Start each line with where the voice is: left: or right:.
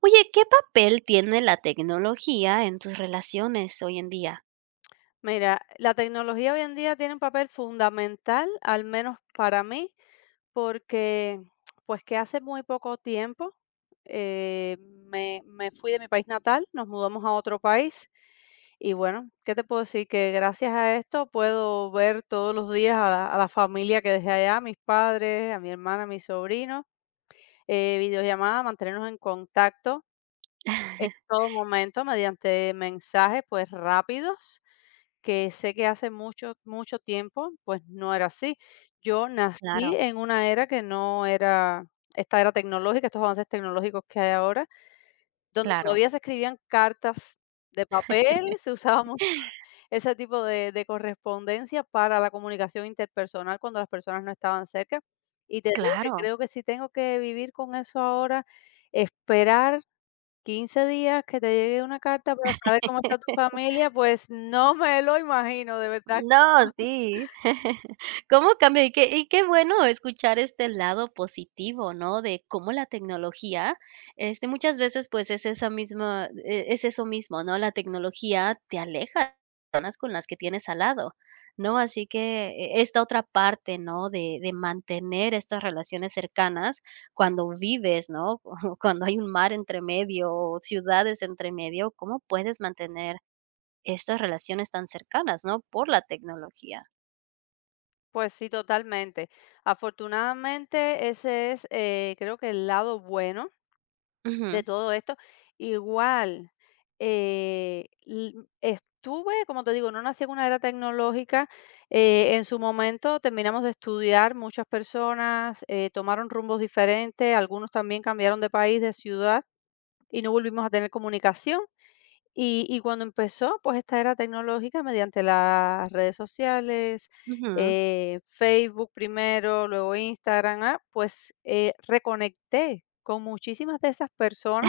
right: Oye, ¿qué papel tiene la tecnología en tus relaciones hoy en día?
left: Mira, la tecnología hoy en día tiene un papel fundamental, al menos para mí, porque pues que hace muy poco tiempo eh, me fui de mi país natal, nos mudamos a otro país y bueno, ¿qué te puedo decir? Que gracias a esto puedo ver todos los días a la familia que dejé allá, a mis padres, a mi hermana, a mis sobrinos, videollamada, mantenernos en contacto en todo momento mediante mensajes pues rápidos que sé que hace mucho, mucho tiempo, pues no era así. Yo nací
right: Claro,
left: en una era que no era esta era tecnológica, estos avances tecnológicos que hay ahora, donde
right: claro,
left: todavía se escribían cartas de papel, se usaba mu- ese tipo de correspondencia para la comunicación interpersonal cuando las personas no estaban cerca. Y te digo que
right: claro.
left: creo que si tengo que vivir con eso ahora, esperar 15 días que te llegue una carta para saber cómo está tu familia, pues no me lo imagino, de verdad.
right: No, sí. ¿Cómo cambia? Y qué bueno escuchar este lado positivo, ¿no? De cómo la tecnología, este, muchas veces, pues, es esa misma es eso mismo, ¿no? La tecnología te aleja de personas con las que tienes al lado, ¿no? Así que esta otra parte, ¿no? De mantener estas relaciones cercanas cuando vives, ¿no? Cuando hay un mar entre medio o ciudades entre medio, ¿cómo puedes mantener estas relaciones tan cercanas, ¿no? Por la tecnología.
left: Pues sí, totalmente. Afortunadamente, ese es, creo que el lado bueno de
right: Ujú,
left: todo esto. Igual, eh, l- estuve, como te digo, no nací en una era tecnológica. En su momento terminamos de estudiar, muchas personas tomaron rumbos diferentes, algunos también cambiaron de país, de ciudad y no volvimos a tener comunicación. Y cuando empezó, pues, esta era tecnológica mediante las redes sociales,
right: ujú.
left: Facebook primero, luego Instagram, ah, pues, reconecté con muchísimas de esas personas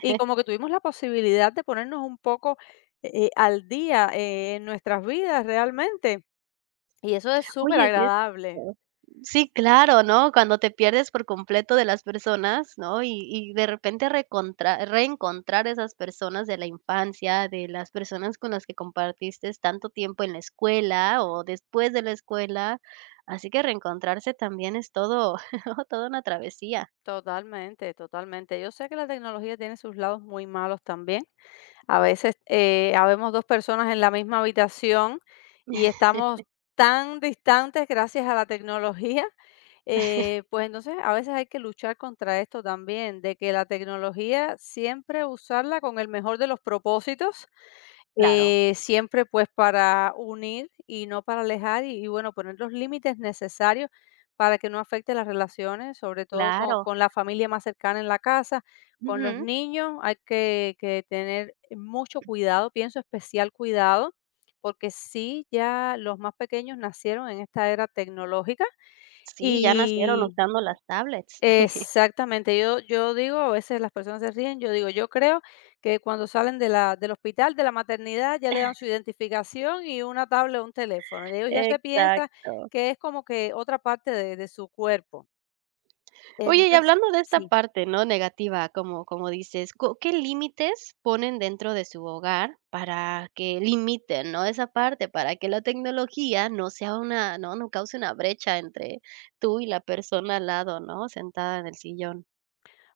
left: y como que tuvimos la posibilidad de ponernos un poco, al día, en nuestras vidas realmente, y eso es súper
right: Oye, sí es
left: agradable.
right: cierto. Sí, claro, ¿no? Cuando te pierdes por completo de las personas, ¿no? Y de repente recontra reencontrar esas personas de la infancia, de las personas con las que compartiste tanto tiempo en la escuela o después de la escuela. Así que reencontrarse también es todo toda una travesía.
left: Totalmente, totalmente. Yo sé que la tecnología tiene sus lados muy malos también. A veces, habemos 2 personas en la misma habitación y estamos tan distantes gracias a la tecnología, pues, entonces, a veces hay que luchar contra esto también, de que la tecnología siempre usarla con el mejor de los propósitos,
right: Claro,
left: siempre, pues, para unir y no para alejar bueno, poner los límites necesarios para que no afecte las relaciones, sobre todo con
right: claro.
left: con la familia más cercana en la casa, con los
right: Ujú.
left: niños hay que tener mucho cuidado, pienso, especial cuidado, porque sí, ya los más pequeños nacieron en esta era tecnológica
right: Sí, ya nacieron
left: y
right: usando las tablets.
left: exactamente, yo digo, a veces las personas se ríen, yo digo, yo creo que cuando salen de la del hospital, de la maternidad, ya le dan su identificación y una tablet o un teléfono. Ellos ya se piensan
right: Exacto.
left: que es como que otra parte de su cuerpo.
right: Oye, y
left: Entonces,
right: hablando de esta
left: sí.
right: parte, ¿no?, negativa, como como dices, ¿co qué límites ponen dentro de su hogar para que limiten, no?, esa parte, para que la tecnología no sea una no cause una brecha entre tú y la persona al lado, ¿no?, sentada en el sillón.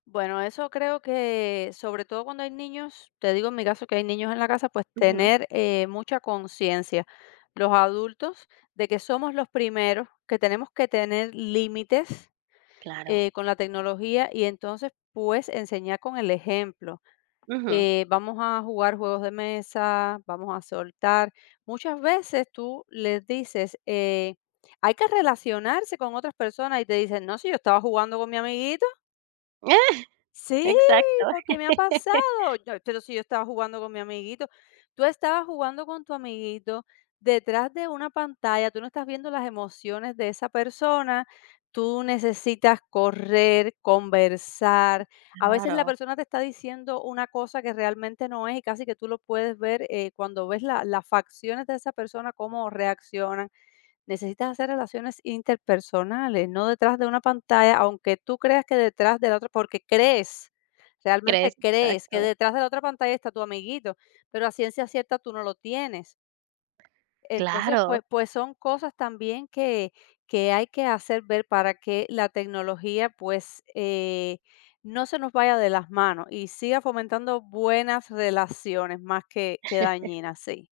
left: Bueno, eso creo que, sobre todo cuando hay niños, te digo en mi caso que hay niños en la casa, pues
right: Ujú,
left: tener mucha conciencia, los adultos, de que somos los primeros, que tenemos que tener límites
right: claro.
left: con la tecnología y entonces pues enseñar con el ejemplo.
right: Ujú.
left: Vamos a jugar juegos de mesa, vamos a soltar. Muchas veces tú les dices, hay que relacionarse con otras personas y te dicen, no, si yo estaba jugando con mi amiguito. Sí,
right: Exacto.
left: porque me ha pasado. Yo pero si yo estaba jugando con mi amiguito. Tú estabas jugando con tu amiguito detrás de una pantalla, tú no estás viendo las emociones de esa persona, tú necesitas correr, conversar. A veces la
right: Claro.
left: persona te está diciendo una cosa que realmente no es y casi que tú lo puedes ver, cuando ves la las facciones de esa persona, cómo reaccionan. Necesitas hacer relaciones interpersonales, no detrás de una pantalla, aunque tú creas que detrás de la otra porque crees,
right: Crees,
left: realmente crees que
right: exacto.
left: detrás de la otra pantalla está tu amiguito, pero a ciencia cierta tú no lo tienes. Entonces,
right: Claro.
left: pues son cosas también que hay que hacer ver para que la tecnología, pues, no se nos vaya de las manos y siga fomentando buenas relaciones más que dañinas, sí.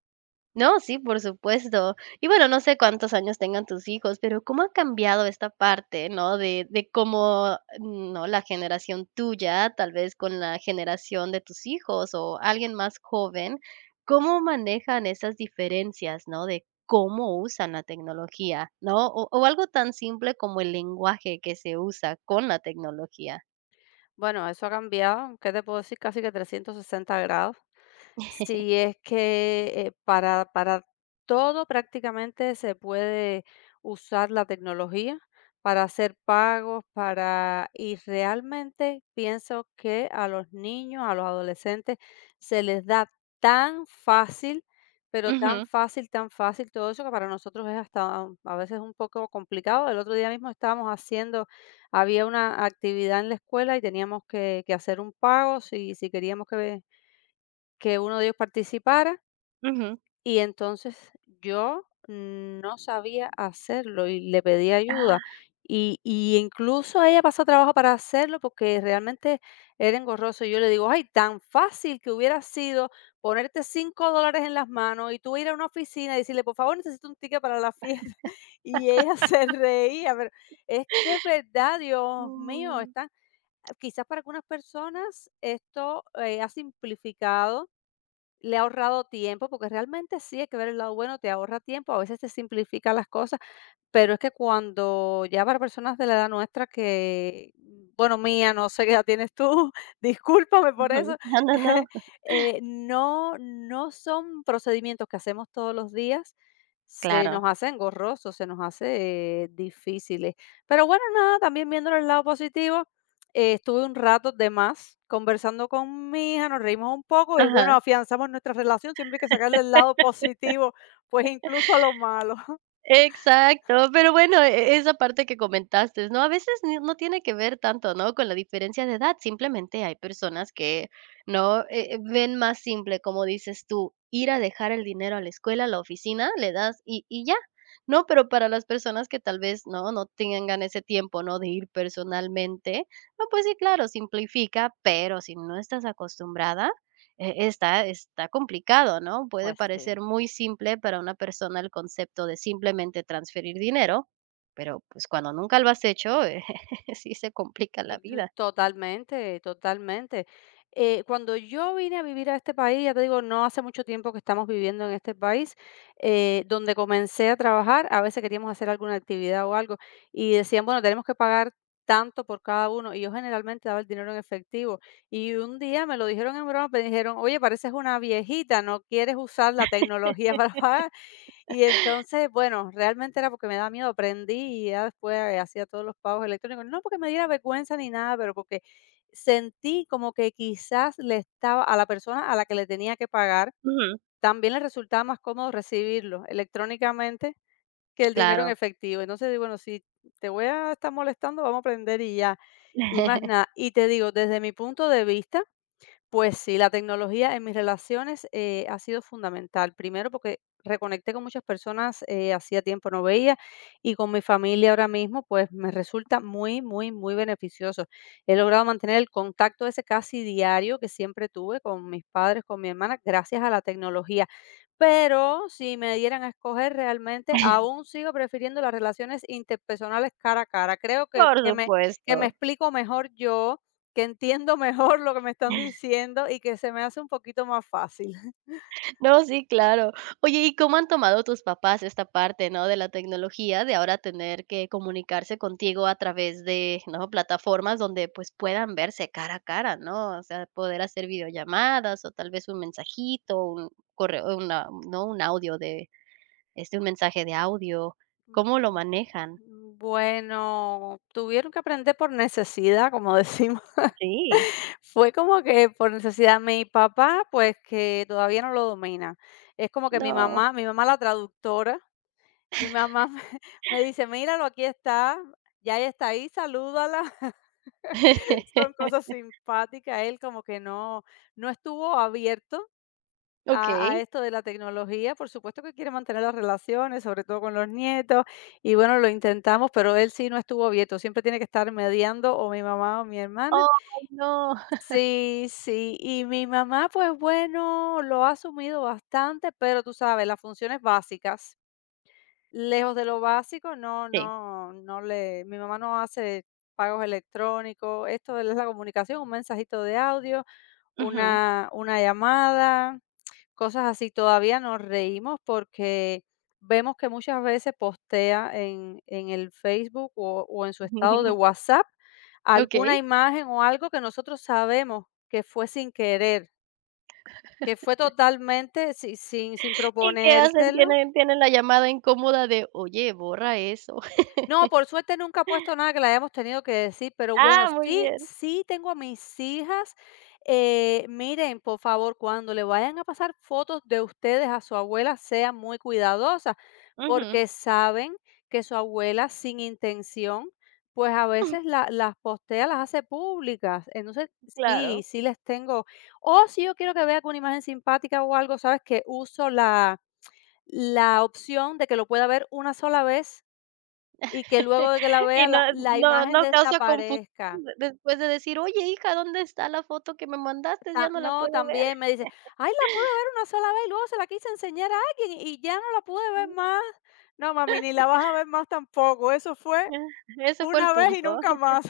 right: No, sí, por supuesto. Y bueno, no sé cuántos años tengan tus hijos, pero ¿cómo ha cambiado esta parte, no? De cómo, no, la generación tuya, tal vez con la generación de tus hijos o alguien más joven, ¿cómo manejan esas diferencias, no? De cómo usan la tecnología, ¿no? O algo tan simple como el lenguaje que se usa con la tecnología.
left: Bueno, eso ha cambiado, ¿qué te puedo decir? Casi que 360 grados. Si es que para todo prácticamente se puede usar la tecnología para hacer pagos, para... Y realmente pienso que a los niños, a los adolescentes, se les da tan fácil, pero
right: Ujú,
left: tan fácil todo eso que para nosotros es hasta a veces un poco complicado. El otro día mismo estábamos haciendo había una actividad en la escuela y teníamos que hacer un pago si queríamos que uno de ellos participara.
right: ujú.
left: Y entonces yo no sabía hacerlo y le pedí ayuda.
right: Ah,
left: Y incluso ella pasó trabajo para hacerlo porque realmente era engorroso. Y yo le digo, ay, tan fácil que hubiera sido ponerte $5 en las manos y tú ir a una oficina y decirle, por favor, necesito un ticket para la fiesta. Y ella se reía, pero es que es verdad, Dios mío,
right: mm,
left: están quizás para algunas personas esto, ha simplificado, le ha ahorrado tiempo, porque realmente sí hay que ver el lado bueno, te ahorra tiempo, a veces te simplifica las cosas. Pero es que cuando ya para personas de la edad nuestra que, bueno, mía, no sé qué edad tienes tú, discúlpame por eso,
right: ujú. No, no, no.
left: no, no son procedimientos que hacemos todos los días, se nos
right: Claro.
left: hace engorroso, se nos hace difíciles. Pero bueno, nada, también viendo el lado positivo, estuve un rato de más conversando con mi hija, nos reímos un poco y bueno,
right: Ajá.
left: afianzamos nuestra relación, siempre hay que sacarle el lado positivo, pues incluso a lo malo.
right: Exacto, pero bueno, esa parte que comentaste, ¿no? A veces ni no tiene que ver tanto, ¿no? Con la diferencia de edad, simplemente hay personas que, ¿no? Ven más simple, como dices tú, ir a dejar el dinero a la escuela, a la oficina, le das y ya, ¿no? Pero para las personas que tal vez, ¿no? No tengan ese tiempo, ¿no? De ir personalmente, no, pues sí, claro, simplifica, pero si no estás acostumbrada está complicado, ¿no? Puede
left: Pues sí.
right: parecer muy simple para una persona el concepto de simplemente transferir dinero, pero, pues, cuando nunca lo has hecho, sí se complica la
left: L
right: vida.
left: Totalmente, totalmente. Cuando yo vine a vivir a este país, ya te digo, no hace mucho tiempo que estamos viviendo en este país, donde comencé a trabajar, a veces queríamos hacer alguna actividad o algo, y decían, bueno, tenemos que pagar tanto por cada uno, y yo generalmente daba el dinero en efectivo. Y un día me lo dijeron en broma, me dijeron, oye, pareces una viejita, ¿no quieres usar la tecnología para pagar? Y entonces, bueno, realmente era porque me daba miedo, aprendí y ya después hacía todos los pagos electrónicos. No porque me diera vergüenza ni nada, pero porque sentí como que quizás le estaba a la persona a la que le tenía que pagar,
right: Ujú,
left: también le resultaba más cómodo recibirlo electrónicamente que el dinero en
right: claro.
left: efectivo. Entonces digo, bueno, si te voy a estar molestando, vamos a aprender y ya. Y más nada. Y te digo, desde mi punto de vista, pues sí, la tecnología en mis relaciones, ha sido fundamental. Primero, porque reconecté con muchas personas, hacía tiempo no veía, y con mi familia ahora mismo, pues, me resulta muy, muy, muy beneficioso. He logrado mantener el contacto ese casi diario que siempre tuve con mis padres, con mi hermana, gracias a la tecnología. Pero si me dieran a escoger, realmente aún sigo prefiriendo las relaciones interpersonales cara a cara. Creo que
right: Por
left: que me
right: supuesto.
left: explico mejor yo, que entiendo mejor lo que me están diciendo y que se me hace un poquito más fácil.
right: No, sí, claro. Oye, ¿y cómo han tomado tus papás esta parte, no, de la tecnología, de ahora tener que comunicarse contigo a través de, no, plataformas donde, pues, puedan verse cara a cara, ¿no? O sea, poder hacer videollamadas o tal vez un mensajito, un correo, una no, un audio de, este, un mensaje de audio, ¿cómo lo manejan?
left: Bueno, tuvieron que aprender por necesidad, como decimos.
right: Sí,
left: Fue como que por necesidad. Mi papá, pues, que todavía no lo domina. Es como que mi
right: no.
left: mamá mi mamá la traductora, mi mamá me me dice: "Míralo, aquí está, ya Yaya está ahí, salúdala". Son cosas simpáticas. Él como que no estuvo abierto a
right: Okey.
left: esto de la tecnología, por supuesto que quiere mantener las relaciones, sobre todo con los nietos, y bueno, lo intentamos, pero él sí no estuvo abierto, siempre tiene que estar mediando o mi mamá o mi hermana.
right: Oh, no.
left: Sí, sí, y mi mamá, pues bueno, lo ha asumido bastante, pero tú sabes, las funciones básicas, lejos de lo básico, no,
right: Sí.
left: no, no le, mi mamá no hace pagos electrónicos, esto es la comunicación, un mensajito de audio,
right: Ujú.
left: una llamada, cosas así. Todavía nos reímos porque vemos que muchas veces postea en el Facebook o en su estado de WhatsApp alguna
right: Okey.
left: imagen o algo que nosotros sabemos que fue sin querer, que fue totalmente sin
right: ¿Y qué hacen?
left: proponérselo.
right: Tienen la llamada incómoda de: "Oye, borra eso".
left: No, por suerte nunca ha puesto nada que le hayamos tenido que decir, pero bueno,
right: Ah, muy
left: sí,
right: bien.
left: sí tengo a mis hijas, miren, por favor, cuando le vayan a pasar fotos de ustedes a su abuela, sean muy cuidadosas,
right: Ujú.
left: porque saben que su abuela sin intención, pues a veces las postea, las hace públicas. Entonces, sí,
right: Claro.
left: sí les tengo, o si yo quiero que vea alguna imagen simpática o algo, sabes que uso la opción de que lo pueda ver una sola vez y que luego de que la
right: Y
left: vea,
right: no
left: la
right: no
left: imagen
right: no causa confusión
left: desaparezca.
right: de- después de decir: "Oye, hija, ¿dónde está la foto que me mandaste? Ya
left: Ta
right: no la
left: No,
right: puedo ver".
left: también me dice: "Ay, la pude ver una sola vez, y luego se la quise enseñar a alguien, y ya no la pude ver más". No, mami, ni la vas a ver más tampoco. Eso fue
right: Ese fue el
left: una vez y
right: punto.
left: nunca más.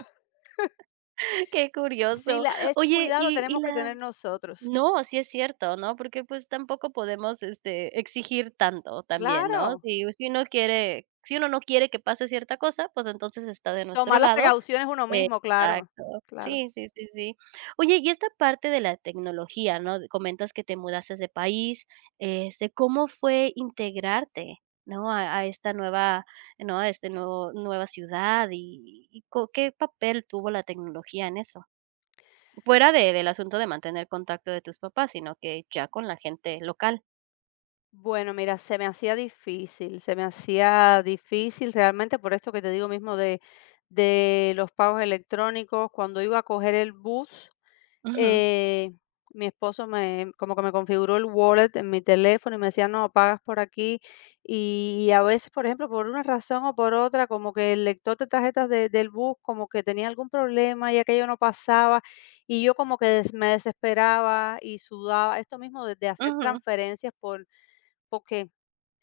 right: Qué
left: Sí,
right: curioso.
left: la ese
right: Oye,
left: cuidado lo
right: y
left: tenemos que
right: la
left: tener nosotros.
right: No, sí es cierto, ¿no? Porque, pues, tampoco podemos, este, exigir tanto también, ¿no?
left: Claro.
right: Si uno quiere si uno no quiere que pase cierta cosa, pues, entonces está de nuestro
left: Tomar las
right: lado.
left: precauciones uno mismo, claro.
right: Exacto.
left: Claro.
right: Sí. Oye, y esta parte de la tecnología, ¿no? De- Comentas que te mudaste de país, este, ¿cómo fue integrarte, no? A esta nueva, ¿no? A este nuevo nueva ciudad y co ¿qué papel tuvo la tecnología en eso? Fuera de del asunto de mantener contacto de tus papás, sino que ya con la gente local.
left: Bueno, mira, se me hacía difícil, se me hacía difícil realmente por esto que te digo mismo de los pagos electrónicos. Cuando iba a coger el bus,
right: Ujú,
left: eh, mi esposo como que me configuró el wallet en mi teléfono y me decía, no, pagas por aquí. Y, a veces, por ejemplo, por una razón o por otra, como que el lector de tarjetas del bus como que tenía algún problema y aquello no pasaba. Y yo como que me desesperaba y sudaba. Esto mismo de hacer
right: ujú,
left: transferencias porque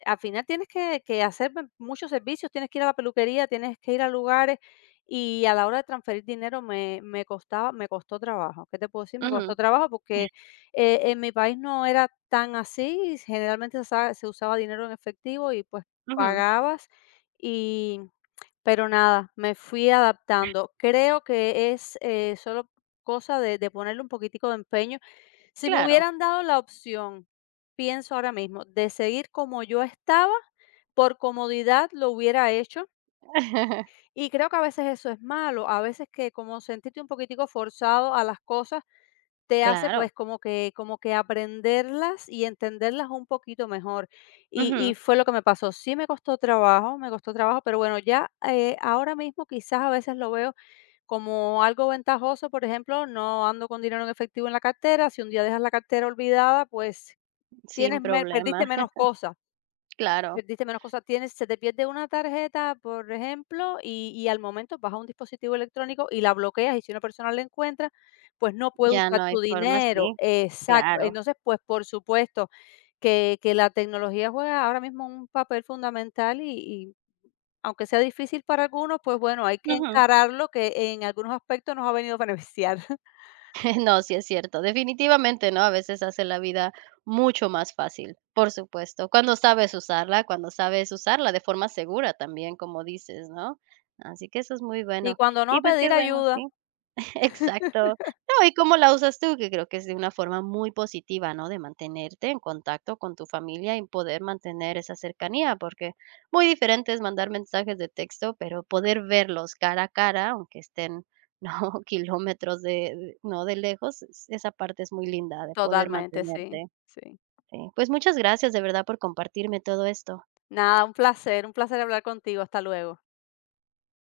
left: al final tienes que hacer m muchos servicios, tienes que ir a la peluquería, tienes que ir a lugares, y a la hora de transferir dinero me costó trabajo. ¿Qué te puedo decir? Me
right: ujú,
left: costó trabajo porque, en mi país no era tan así, y generalmente se usaba dinero en efectivo y, pues,
right: ujú.
left: pagabas y pero nada, me fui adaptando. Creo que es, solo cosa de ponerle un poquitico de empeño si me
right: Claro.
left: hubieran dado la opción, pienso ahora mismo, de seguir como yo estaba, por comodidad lo hubiera hecho. Y creo que a veces eso es malo, a veces que como sentirte un poquitico forzado a las cosas te hace,
right: Claro.
left: pues, como que aprenderlas y entenderlas un poquito mejor. Y
right: Ujú.
left: fue lo que me pasó. Sí me costó trabajo, pero bueno, ya, ahora mismo quizás a veces lo veo como algo ventajoso, por ejemplo, no ando con dinero en efectivo en la cartera, si un día dejas la cartera olvidada, pues
right: Sin
left: tienes me
right: problema.
left: perdiste menos cosas.
right: Claro.
left: Perdiste menos cosas. Tienes Se te pierde una tarjeta, por ejemplo, y al momento vas a un dispositivo electrónico y la bloqueas, y si una persona la encuentra, pues, no puede
right: Ya no
left: usar
right: hay
left: tu
right: forma,
left: dinero.
right: sí,
left: Exacto.
right: claro.
left: Entonces, pues, por supuesto que la tecnología juega ahora mismo un papel fundamental y aunque sea difícil para algunos, pues, bueno, hay que
right: Ujú.
left: encararlo, que en algunos aspectos nos ha venido a beneficiar.
right: No, sí es cierto. Definitivamente, ¿no? A veces hace la vida mucho más fácil, por supuesto. Cuando sabes usarla de forma segura también, como dices, ¿no? Así que eso es muy
left: Y
right: bueno.
left: cuando
right: Y
left: no,
right: pues qué
left: pedir
right: bueno,
left: ayuda.
right: sí. Exacto. No, y cómo la usas tú, que creo que es de una forma muy positiva, ¿no? De mantenerte en contacto con tu familia y poder mantener esa cercanía, porque muy diferente es mandar mensajes de texto, pero poder verlos cara a cara, aunque estén, ¿no? Kilómetros de ¿no? De lejos, es esa parte es muy linda de poder
left: Totalmente, sí,
right: mantenerte.
left: sí.
right: Sí, pues muchas gracias de verdad por compartirme todo esto.
left: Nada, un placer hablar contigo. Hasta luego.